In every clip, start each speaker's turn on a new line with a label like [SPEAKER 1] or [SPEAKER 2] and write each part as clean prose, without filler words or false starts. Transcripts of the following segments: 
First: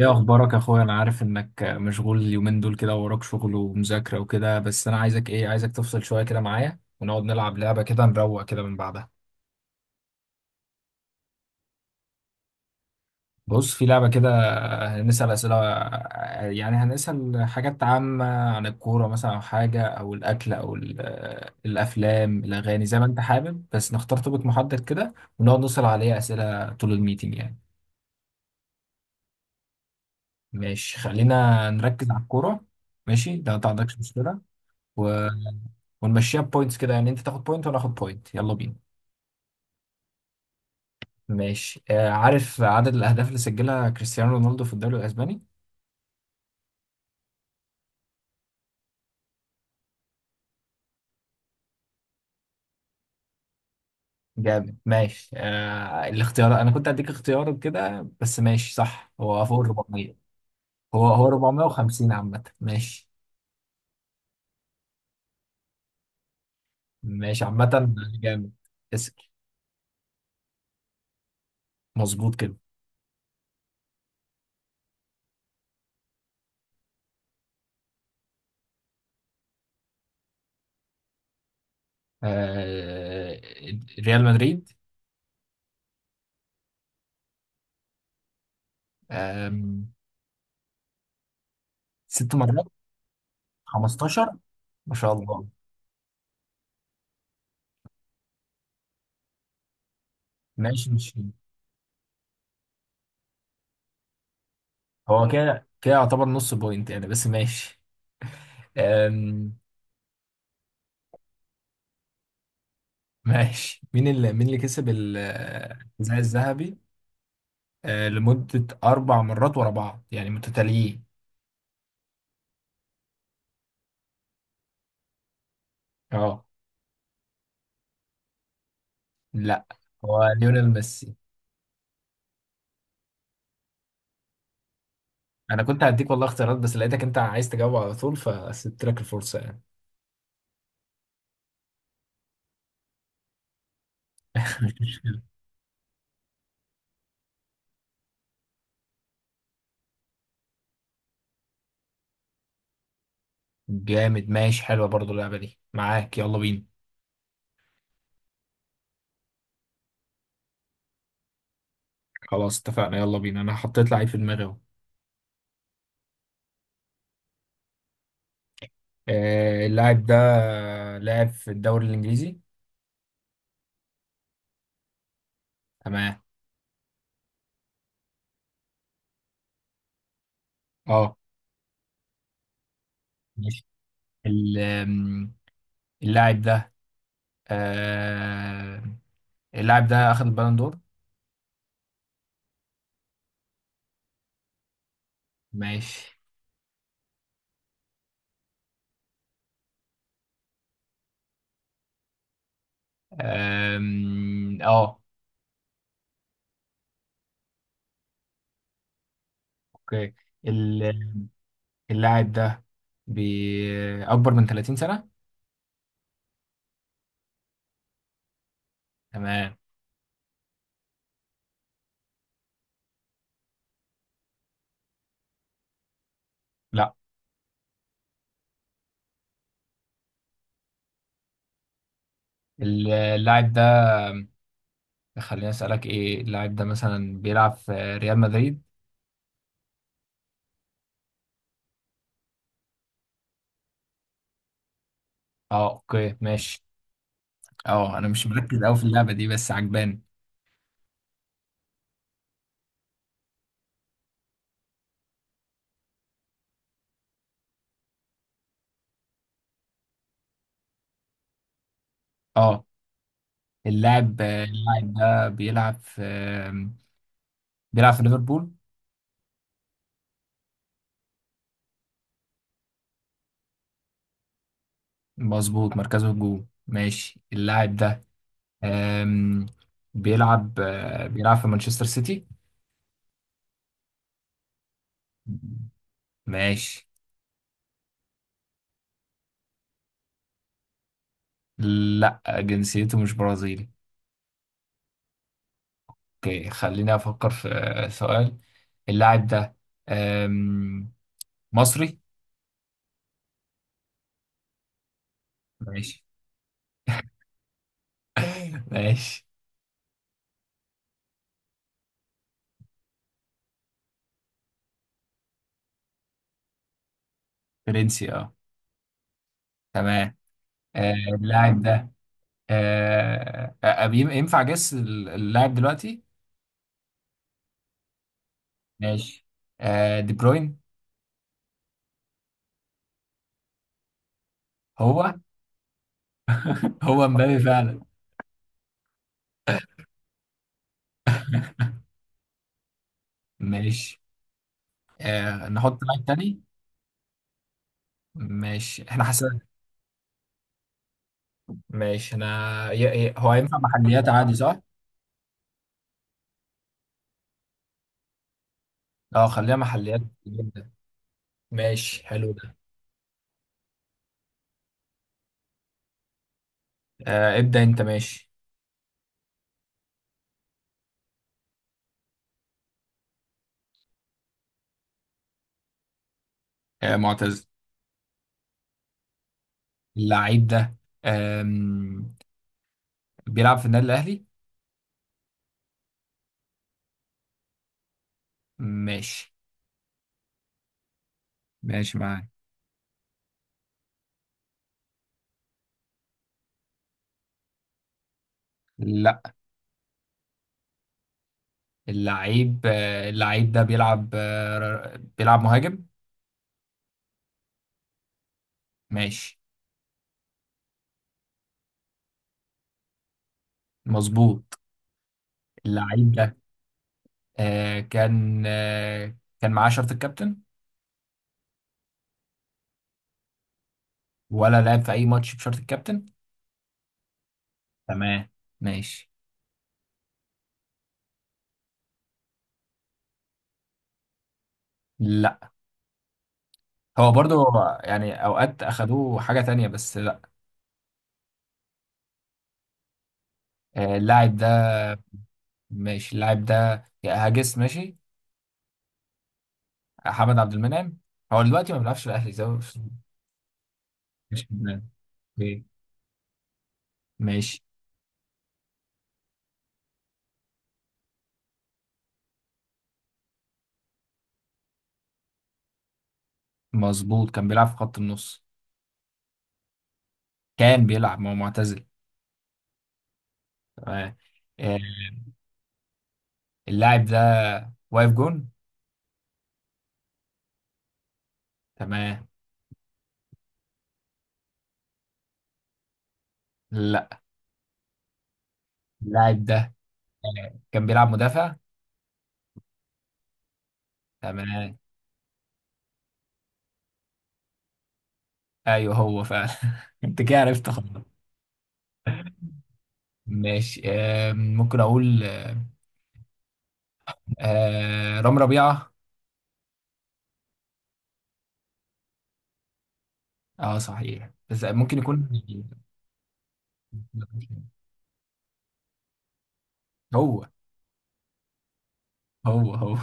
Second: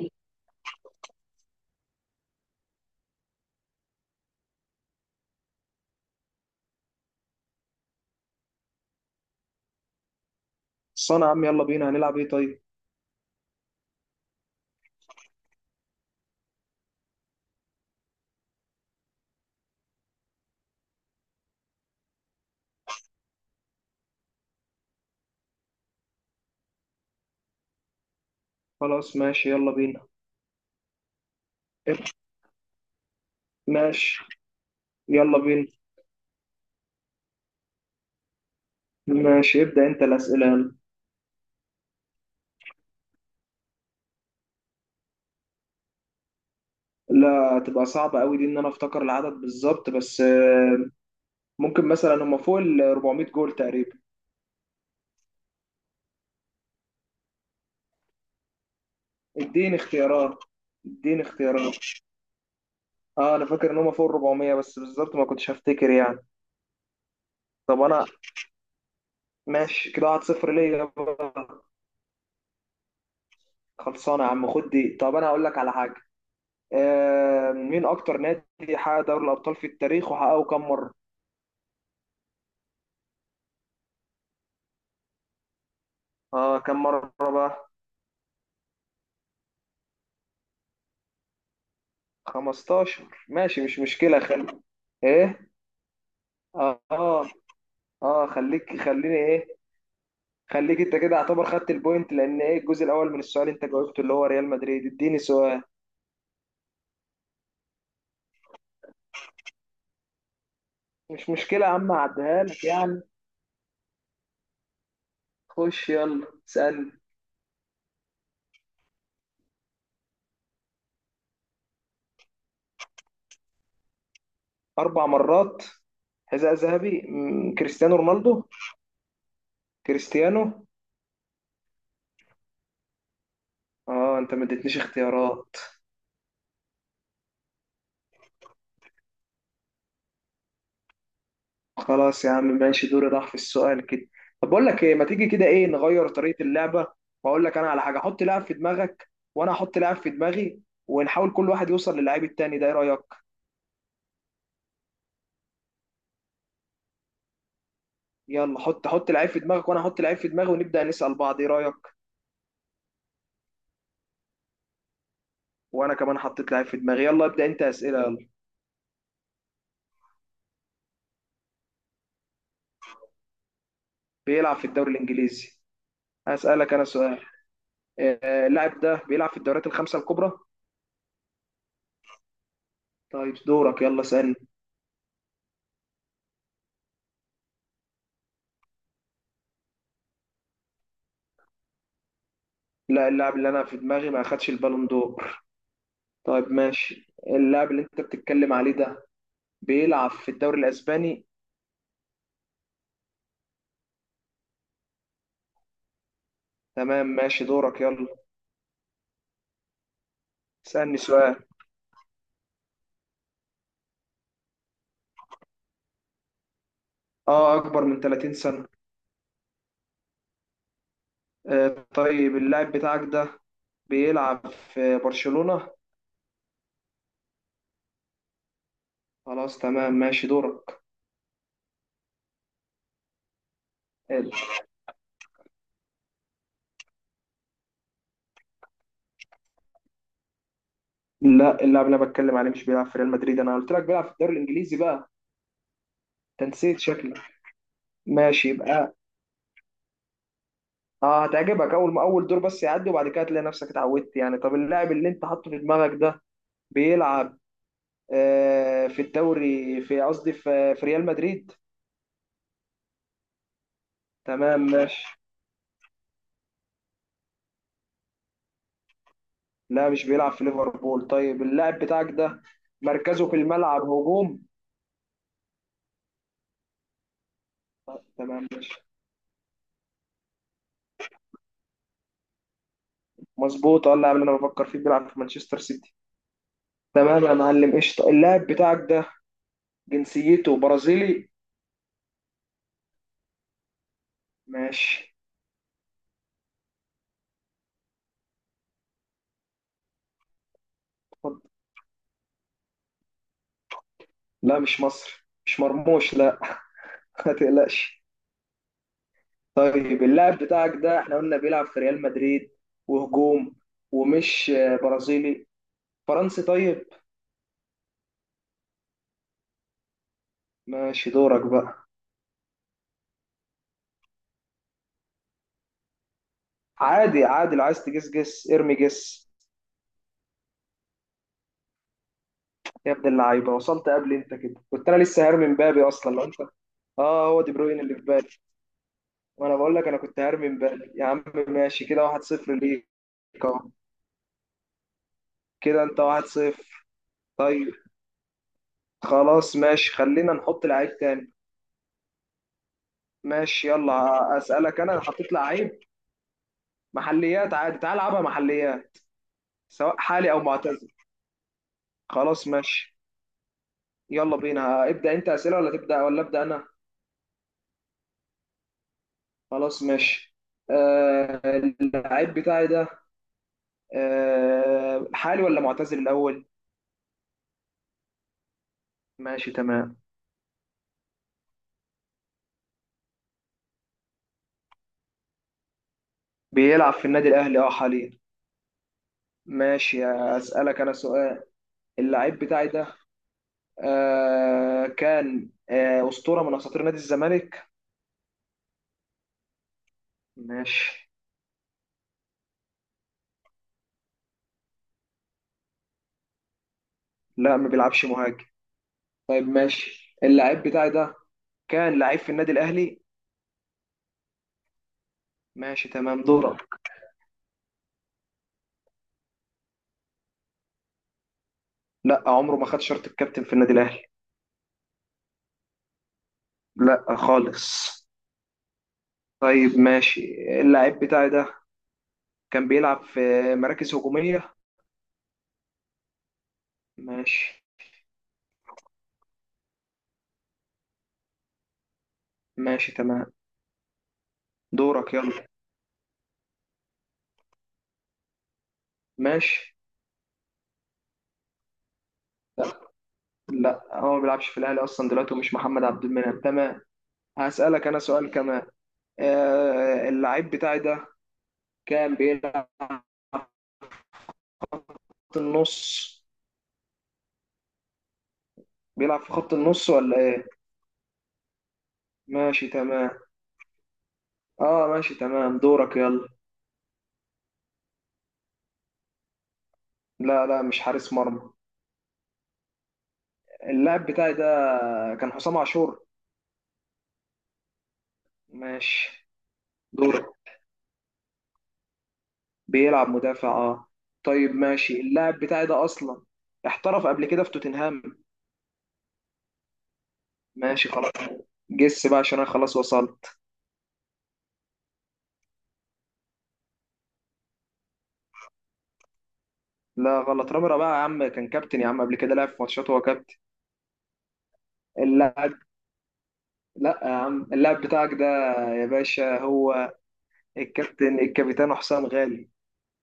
[SPEAKER 1] ايه اخبارك يا اخويا، انا عارف انك مشغول اليومين دول كده ووراك شغل ومذاكره وكده. بس انا عايزك تفصل شويه كده معايا ونقعد نلعب لعبه كده نروق كده من بعدها.
[SPEAKER 2] صنع يا عم، يلا بينا. هنلعب ايه؟ طيب
[SPEAKER 1] بص، في لعبه كده. هنسال اسئله، يعني هنسال حاجات عامه عن الكوره مثلا او حاجه او الاكل او الافلام الاغاني، زي ما انت حابب، بس نختار توبيك محدد كده ونقعد نسال عليه اسئله طول الميتنج يعني.
[SPEAKER 2] خلاص، ماشي. يلا بينا.
[SPEAKER 1] ماشي، خلينا
[SPEAKER 2] اب-
[SPEAKER 1] نركز على الكوره. ماشي، ده ما عندكش
[SPEAKER 2] ماشي
[SPEAKER 1] مشكله.
[SPEAKER 2] يلا بينا.
[SPEAKER 1] ونمشيها بوينتس كده يعني، انت تاخد بوينت وانا اخد بوينت. يلا بينا.
[SPEAKER 2] ماشي، ابدأ انت الأسئلة يلا.
[SPEAKER 1] ماشي. عارف عدد الاهداف اللي سجلها كريستيانو رونالدو في الدوري الاسباني؟
[SPEAKER 2] لا، تبقى صعبة قوي دي ان انا افتكر العدد بالظبط، بس ممكن مثلا هم فوق ال 400 جول تقريبا.
[SPEAKER 1] جامد، ماشي. الاختيار، انا كنت هديك اختيار كده بس ماشي. صح، هو فوق ال
[SPEAKER 2] اديني
[SPEAKER 1] 400.
[SPEAKER 2] اختيارات،
[SPEAKER 1] هو
[SPEAKER 2] اديني
[SPEAKER 1] هو
[SPEAKER 2] اختيارات.
[SPEAKER 1] 450 عامة، ماشي.
[SPEAKER 2] اه انا فاكر ان هم فوق ال 400 بس بالظبط ما كنتش هفتكر يعني.
[SPEAKER 1] ماشي
[SPEAKER 2] طب
[SPEAKER 1] عامة.
[SPEAKER 2] انا
[SPEAKER 1] جامد. اسأل.
[SPEAKER 2] ماشي كده 1-0 ليا بقى.
[SPEAKER 1] مظبوط كده.
[SPEAKER 2] خلصانه يا عم، خد دي. طب انا هقول لك على حاجه. آه، مين اكتر نادي حقق دوري الابطال في التاريخ وحققه كم مره؟
[SPEAKER 1] آه ريال مدريد.
[SPEAKER 2] اه كم مرة بقى؟
[SPEAKER 1] آه ست مرات.
[SPEAKER 2] 15؟ ماشي، مش مشكلة.
[SPEAKER 1] 15.
[SPEAKER 2] خلي
[SPEAKER 1] ما شاء الله.
[SPEAKER 2] ايه. اه، اه. آه، خليك خليني ايه، خليك
[SPEAKER 1] ماشي
[SPEAKER 2] انت
[SPEAKER 1] ماشي.
[SPEAKER 2] كده، اعتبر خدت البوينت، لان ايه، الجزء الاول من السؤال انت جاوبته، اللي هو ريال مدريد. اديني
[SPEAKER 1] هو
[SPEAKER 2] سؤال.
[SPEAKER 1] كده كده يعتبر نص بوينت يعني، بس ماشي. أم،
[SPEAKER 2] مش مشكلة يا عم، اعديها لك يعني.
[SPEAKER 1] ماشي. مين اللي كسب
[SPEAKER 2] خش
[SPEAKER 1] الحذاء
[SPEAKER 2] يلا
[SPEAKER 1] الذهبي؟
[SPEAKER 2] اسألني.
[SPEAKER 1] لمدة أربع مرات ورا بعض يعني متتاليين.
[SPEAKER 2] اربع مرات؟
[SPEAKER 1] اه،
[SPEAKER 2] حذاء ذهبي، كريستيانو رونالدو.
[SPEAKER 1] لا، هو
[SPEAKER 2] كريستيانو.
[SPEAKER 1] ليونيل ميسي.
[SPEAKER 2] اه انت ما اديتنيش اختيارات.
[SPEAKER 1] أنا كنت هديك والله اختيارات، بس لقيتك أنت عايز تجاوب على طول فسبت لك الفرصة يعني.
[SPEAKER 2] خلاص يا عم، ماشي، دوري راح في السؤال كده. طب بقول
[SPEAKER 1] مش
[SPEAKER 2] لك ايه، ما
[SPEAKER 1] مشكلة.
[SPEAKER 2] تيجي كده ايه نغير طريقة اللعبة، واقول لك انا على حاجة، حط لاعب في دماغك، وانا احط لاعب في دماغي، ونحاول كل واحد يوصل للعيب التاني. ده ايه رأيك؟
[SPEAKER 1] جامد، ماشي. حلوة برضو اللعبة دي معاك. يلا بينا.
[SPEAKER 2] يلا حط لعيب في دماغك، وانا احط لعيب في دماغي، ونبدأ نسأل بعض. ايه رأيك؟
[SPEAKER 1] خلاص اتفقنا. يلا بينا. أنا حطيت لعيب في دماغي أهو.
[SPEAKER 2] وانا كمان حطيت لعيب في دماغي. يلا ابدأ انت أسئلة يلا.
[SPEAKER 1] اللاعب ده لاعب في الدوري الإنجليزي.
[SPEAKER 2] بيلعب في الدوري الانجليزي.
[SPEAKER 1] تمام.
[SPEAKER 2] هسألك انا سؤال. اللاعب ده بيلعب في الدوريات الخمسة الكبرى؟
[SPEAKER 1] اه،
[SPEAKER 2] طيب
[SPEAKER 1] ماشي.
[SPEAKER 2] دورك، يلا اسألني.
[SPEAKER 1] ال- أم، اللاعب ده. آه اللاعب ده اخذ البالون دور.
[SPEAKER 2] لا، اللاعب اللي انا في دماغي ما اخدش البالون دور.
[SPEAKER 1] ماشي.
[SPEAKER 2] طيب ماشي، اللاعب اللي انت بتتكلم عليه ده بيلعب في الدوري الاسباني.
[SPEAKER 1] اه،
[SPEAKER 2] تمام، ماشي دورك يلا.
[SPEAKER 1] اوكي.
[SPEAKER 2] اسألني
[SPEAKER 1] ال-
[SPEAKER 2] سؤال.
[SPEAKER 1] اللاعب ده اكبر من 30 سنة.
[SPEAKER 2] اه، اكبر من 30 سنة.
[SPEAKER 1] تمام.
[SPEAKER 2] آه طيب، اللاعب بتاعك ده بيلعب في برشلونة؟
[SPEAKER 1] لا.
[SPEAKER 2] خلاص تمام، ماشي دورك.
[SPEAKER 1] اللاعب ده.
[SPEAKER 2] آه،
[SPEAKER 1] خليني اسالك ايه، اللاعب ده مثلا بيلعب في ريال مدريد؟
[SPEAKER 2] لا، اللاعب اللي انا بتكلم عليه مش بيلعب في ريال مدريد، انا قلت لك بيلعب في الدوري الانجليزي بقى.
[SPEAKER 1] اه، اوكي
[SPEAKER 2] انت
[SPEAKER 1] ماشي.
[SPEAKER 2] نسيت شكلك.
[SPEAKER 1] اه، انا مش
[SPEAKER 2] ماشي
[SPEAKER 1] مركز قوي في
[SPEAKER 2] يبقى،
[SPEAKER 1] اللعبة دي بس عجباني.
[SPEAKER 2] اه هتعجبك اول ما اول دور، بس يعدي وبعد كده هتلاقي نفسك اتعودت يعني. طب اللاعب اللي انت حاطه في دماغك ده بيلعب آه، في الدوري في قصدي في في ريال مدريد.
[SPEAKER 1] اه، اللاعب
[SPEAKER 2] تمام
[SPEAKER 1] اللاعب
[SPEAKER 2] ماشي.
[SPEAKER 1] ده بيلعب في. بيلعب في ليفربول؟
[SPEAKER 2] لا، مش بيلعب في ليفربول. طيب اللاعب بتاعك ده مركزه في الملعب هجوم.
[SPEAKER 1] مظبوط، مركزه هجوم، ماشي. اللاعب
[SPEAKER 2] طيب،
[SPEAKER 1] ده
[SPEAKER 2] تمام ماشي.
[SPEAKER 1] أم، بيلعب في مانشستر سيتي.
[SPEAKER 2] مظبوط، اه اللاعب اللي انا بفكر فيه بيلعب في مانشستر سيتي.
[SPEAKER 1] ماشي.
[SPEAKER 2] تمام يا معلم، قشطة. اللاعب بتاعك ده جنسيته برازيلي؟
[SPEAKER 1] لا، جنسيته مش برازيلي.
[SPEAKER 2] ماشي.
[SPEAKER 1] اوكي، خليني افكر في سؤال. اللاعب ده أم،
[SPEAKER 2] اتفضل.
[SPEAKER 1] مصري.
[SPEAKER 2] لا، مش مصري، مش
[SPEAKER 1] ماشي.
[SPEAKER 2] مرموش لا. ما تقلقش.
[SPEAKER 1] ماشي.
[SPEAKER 2] طيب اللاعب بتاعك ده احنا قلنا بيلعب في ريال مدريد وهجوم ومش برازيلي، فرنسي طيب؟
[SPEAKER 1] فرنسي، اه، تمام.
[SPEAKER 2] ماشي دورك
[SPEAKER 1] اللاعب
[SPEAKER 2] بقى.
[SPEAKER 1] ده. ينفع جس اللاعب دلوقتي؟
[SPEAKER 2] عادي عادي، لو عايز تجس جس، ارمي
[SPEAKER 1] ماشي.
[SPEAKER 2] جس.
[SPEAKER 1] دي بروين.
[SPEAKER 2] يا ابن اللعيبه، وصلت قبل انت كده، كنت انا
[SPEAKER 1] هو
[SPEAKER 2] لسه هرمي مبابي اصلا لو انت.
[SPEAKER 1] هو
[SPEAKER 2] اه
[SPEAKER 1] مبابي
[SPEAKER 2] هو دي بروين
[SPEAKER 1] فعلا؟
[SPEAKER 2] اللي في بالي، وانا بقول لك انا كنت هرمي مبابي يا عم. ماشي كده 1-0 ليك. اهو
[SPEAKER 1] ماشي. نحط
[SPEAKER 2] كده انت
[SPEAKER 1] لاعب تاني.
[SPEAKER 2] 1-0. طيب
[SPEAKER 1] ماشي احنا.
[SPEAKER 2] خلاص ماشي، خلينا نحط لعيب تاني.
[SPEAKER 1] ماشي انا. هو ينفع
[SPEAKER 2] ماشي،
[SPEAKER 1] محليات عادي
[SPEAKER 2] يلا
[SPEAKER 1] صح؟
[SPEAKER 2] اسالك انا. أنا حطيت لعيب. محليات عادي، تعال العبها محليات.
[SPEAKER 1] اه، خليها
[SPEAKER 2] سواء
[SPEAKER 1] محليات.
[SPEAKER 2] حالي او
[SPEAKER 1] جدا.
[SPEAKER 2] معتزل.
[SPEAKER 1] ماشي، حلو
[SPEAKER 2] خلاص
[SPEAKER 1] ده.
[SPEAKER 2] ماشي، يلا بينا. ابدا انت اسئله ولا تبدا، ولا ابدا انا؟
[SPEAKER 1] ابدأ انت، ماشي.
[SPEAKER 2] خلاص ماشي. آه، اللعيب بتاعي ده آه، حالي ولا معتزل الأول؟
[SPEAKER 1] معتزل.
[SPEAKER 2] ماشي تمام.
[SPEAKER 1] اللعيب ده آم... بيلعب في النادي الأهلي؟
[SPEAKER 2] بيلعب في النادي الأهلي اه حاليا.
[SPEAKER 1] ماشي.
[SPEAKER 2] ماشي. أسألك أنا سؤال.
[SPEAKER 1] ماشي معاك.
[SPEAKER 2] اللعيب بتاعي ده كان أسطورة من أساطير نادي الزمالك؟
[SPEAKER 1] لا.
[SPEAKER 2] ماشي.
[SPEAKER 1] اللعيب ده بيلعب مهاجم؟
[SPEAKER 2] لا، ما بيلعبش مهاجم.
[SPEAKER 1] ماشي.
[SPEAKER 2] طيب ماشي، اللعيب بتاعي ده كان لعيب في النادي الأهلي؟
[SPEAKER 1] مظبوط.
[SPEAKER 2] ماشي
[SPEAKER 1] اللعيب
[SPEAKER 2] تمام
[SPEAKER 1] ده
[SPEAKER 2] دورك.
[SPEAKER 1] كان معاه شرط الكابتن؟
[SPEAKER 2] لا، عمره ما خد شرط الكابتن في النادي الأهلي.
[SPEAKER 1] ولا لعب في أي ماتش بشرط الكابتن؟
[SPEAKER 2] لا خالص.
[SPEAKER 1] تمام. ماشي.
[SPEAKER 2] طيب ماشي، اللعيب بتاعي ده كان بيلعب في مراكز هجومية.
[SPEAKER 1] لا. هو برضه
[SPEAKER 2] ماشي.
[SPEAKER 1] هو يعني اوقات اخدوه حاجه تانية بس لا.
[SPEAKER 2] ماشي تمام
[SPEAKER 1] اللاعب ده.
[SPEAKER 2] دورك يلا.
[SPEAKER 1] ماشي، اللاعب ده يا هاجس ماشي.
[SPEAKER 2] ماشي.
[SPEAKER 1] حمد عبد المنعم. هو دلوقتي ما بيلعبش في الاهلي زي
[SPEAKER 2] لا
[SPEAKER 1] ماشي
[SPEAKER 2] لا، هو ما
[SPEAKER 1] في
[SPEAKER 2] بيلعبش في الأهلي
[SPEAKER 1] النادي.
[SPEAKER 2] أصلا دلوقتي، ومش
[SPEAKER 1] اوكي،
[SPEAKER 2] محمد عبد المنعم. تمام.
[SPEAKER 1] ماشي.
[SPEAKER 2] هسألك أنا سؤال كمان. آه اللعيب بتاعي ده كان بيلعب في خط النص.
[SPEAKER 1] مظبوط كان بيلعب في خط النص.
[SPEAKER 2] بيلعب في خط النص ولا إيه؟
[SPEAKER 1] كان بيلعب، ما هو معتزل.
[SPEAKER 2] ماشي تمام.
[SPEAKER 1] تمام. آه،
[SPEAKER 2] اه ماشي تمام دورك يلا.
[SPEAKER 1] اللاعب ده واقف جون؟
[SPEAKER 2] لا لا، مش حارس مرمى.
[SPEAKER 1] تمام.
[SPEAKER 2] اللاعب بتاعي ده كان حسام عاشور؟
[SPEAKER 1] لا.
[SPEAKER 2] ماشي
[SPEAKER 1] اللاعب ده
[SPEAKER 2] دورك.
[SPEAKER 1] كان بيلعب مدافع.
[SPEAKER 2] بيلعب مدافع اه. طيب
[SPEAKER 1] تمام.
[SPEAKER 2] ماشي، اللاعب بتاعي ده اصلا احترف قبل كده في توتنهام.
[SPEAKER 1] ايوه هو فعلا. انت كده عرفت
[SPEAKER 2] ماشي
[SPEAKER 1] خلاص.
[SPEAKER 2] خلاص، جس بقى عشان انا خلاص وصلت.
[SPEAKER 1] ماشي. ممكن اقول رام ربيعة؟
[SPEAKER 2] لا غلط، رامي بقى يا عم كان كابتن يا عم، قبل كده لعب في ماتشات وهو كابتن.
[SPEAKER 1] اه صحيح، بس ممكن يكون.
[SPEAKER 2] اللاعب لا يا عم، اللاعب بتاعك ده يا باشا هو
[SPEAKER 1] هو
[SPEAKER 2] الكابتن حسام غالي.
[SPEAKER 1] هو هو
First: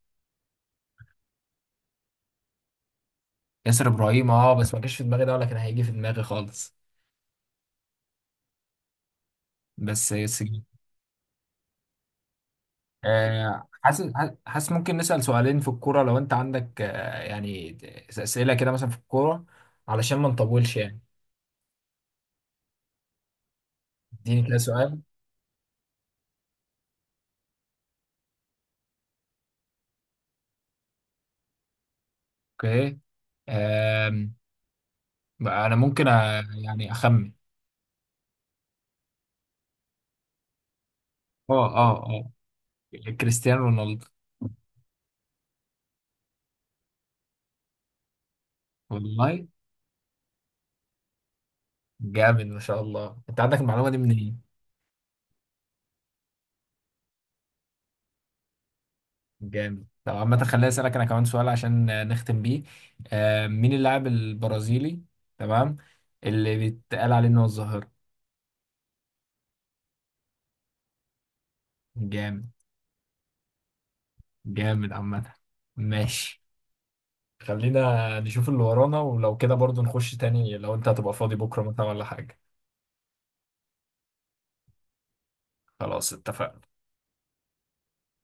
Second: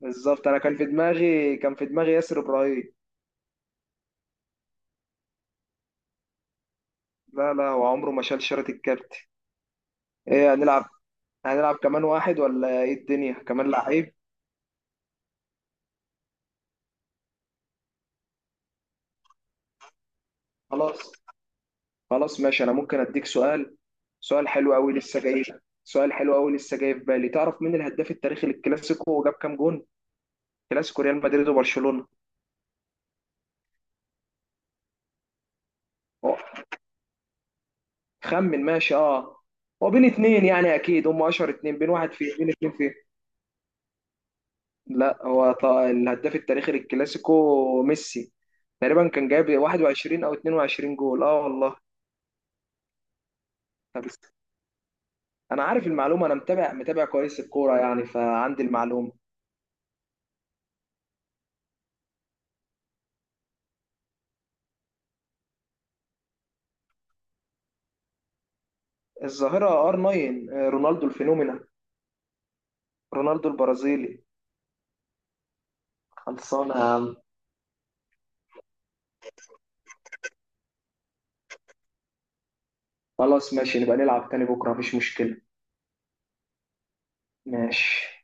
[SPEAKER 2] بالظبط، انا كان في دماغي ياسر ابراهيم.
[SPEAKER 1] ياسر ابراهيم، اه، بس ما جاش في دماغي ده ولا كان هيجي في دماغي خالص.
[SPEAKER 2] لا لا، هو عمره ما شال شارة الكابتن.
[SPEAKER 1] بس بس
[SPEAKER 2] ايه،
[SPEAKER 1] جه.
[SPEAKER 2] هنلعب؟ هنلعب كمان واحد ولا ايه الدنيا، كمان
[SPEAKER 1] حاسس.
[SPEAKER 2] لعيب؟
[SPEAKER 1] حاسس ممكن نسأل سؤالين في الكورة لو انت عندك يعني أسئلة كده مثلا في الكورة علشان ما نطولش
[SPEAKER 2] خلاص.
[SPEAKER 1] يعني.
[SPEAKER 2] خلاص ماشي، انا ممكن اديك سؤال. سؤال
[SPEAKER 1] اديني كده
[SPEAKER 2] حلو قوي
[SPEAKER 1] سؤال.
[SPEAKER 2] لسه جاي، سؤال حلو قوي لسه جاي في بالي. تعرف مين الهداف التاريخي للكلاسيكو وجاب كام جون؟ كلاسيكو ريال مدريد وبرشلونة.
[SPEAKER 1] اوكي. آم، بقى انا ممكن
[SPEAKER 2] أه،
[SPEAKER 1] يعني اخمن.
[SPEAKER 2] خمن ماشي اه. هو بين اتنين يعني اكيد، هم اشهر
[SPEAKER 1] اه
[SPEAKER 2] اتنين. بين
[SPEAKER 1] اه
[SPEAKER 2] واحد فيه بين
[SPEAKER 1] اه،
[SPEAKER 2] اتنين فيه.
[SPEAKER 1] كريستيانو رونالدو.
[SPEAKER 2] لا هو، الهداف التاريخي للكلاسيكو ميسي، تقريبا كان
[SPEAKER 1] والله.
[SPEAKER 2] جايب 21 او 22 جول اه والله.
[SPEAKER 1] جامد، ما شاء الله، انت عندك المعلومة دي
[SPEAKER 2] طب است-
[SPEAKER 1] منين؟
[SPEAKER 2] انا عارف المعلومه، انا متابع كويس الكوره يعني، فعندي المعلومه.
[SPEAKER 1] جامد. طب عامة خليني أسألك أنا كمان سؤال عشان نختم بيه. مين اللاعب البرازيلي، تمام، اللي بيتقال عليه إن هو الظاهرة؟
[SPEAKER 2] الظاهره ار 9، رونالدو الفينومينا،
[SPEAKER 1] جامد.
[SPEAKER 2] رونالدو البرازيلي.
[SPEAKER 1] جامد عامة. ماشي،
[SPEAKER 2] خلصانة يا عم.
[SPEAKER 1] خلينا نشوف اللي ورانا، ولو كده برضو نخش تاني لو أنت هتبقى فاضي بكرة مثلا ولا حاجة.
[SPEAKER 2] خلاص ماشي، نبقى نلعب تاني بكرة، مفيش مشكلة.
[SPEAKER 1] خلاص اتفقنا.
[SPEAKER 2] ماشي.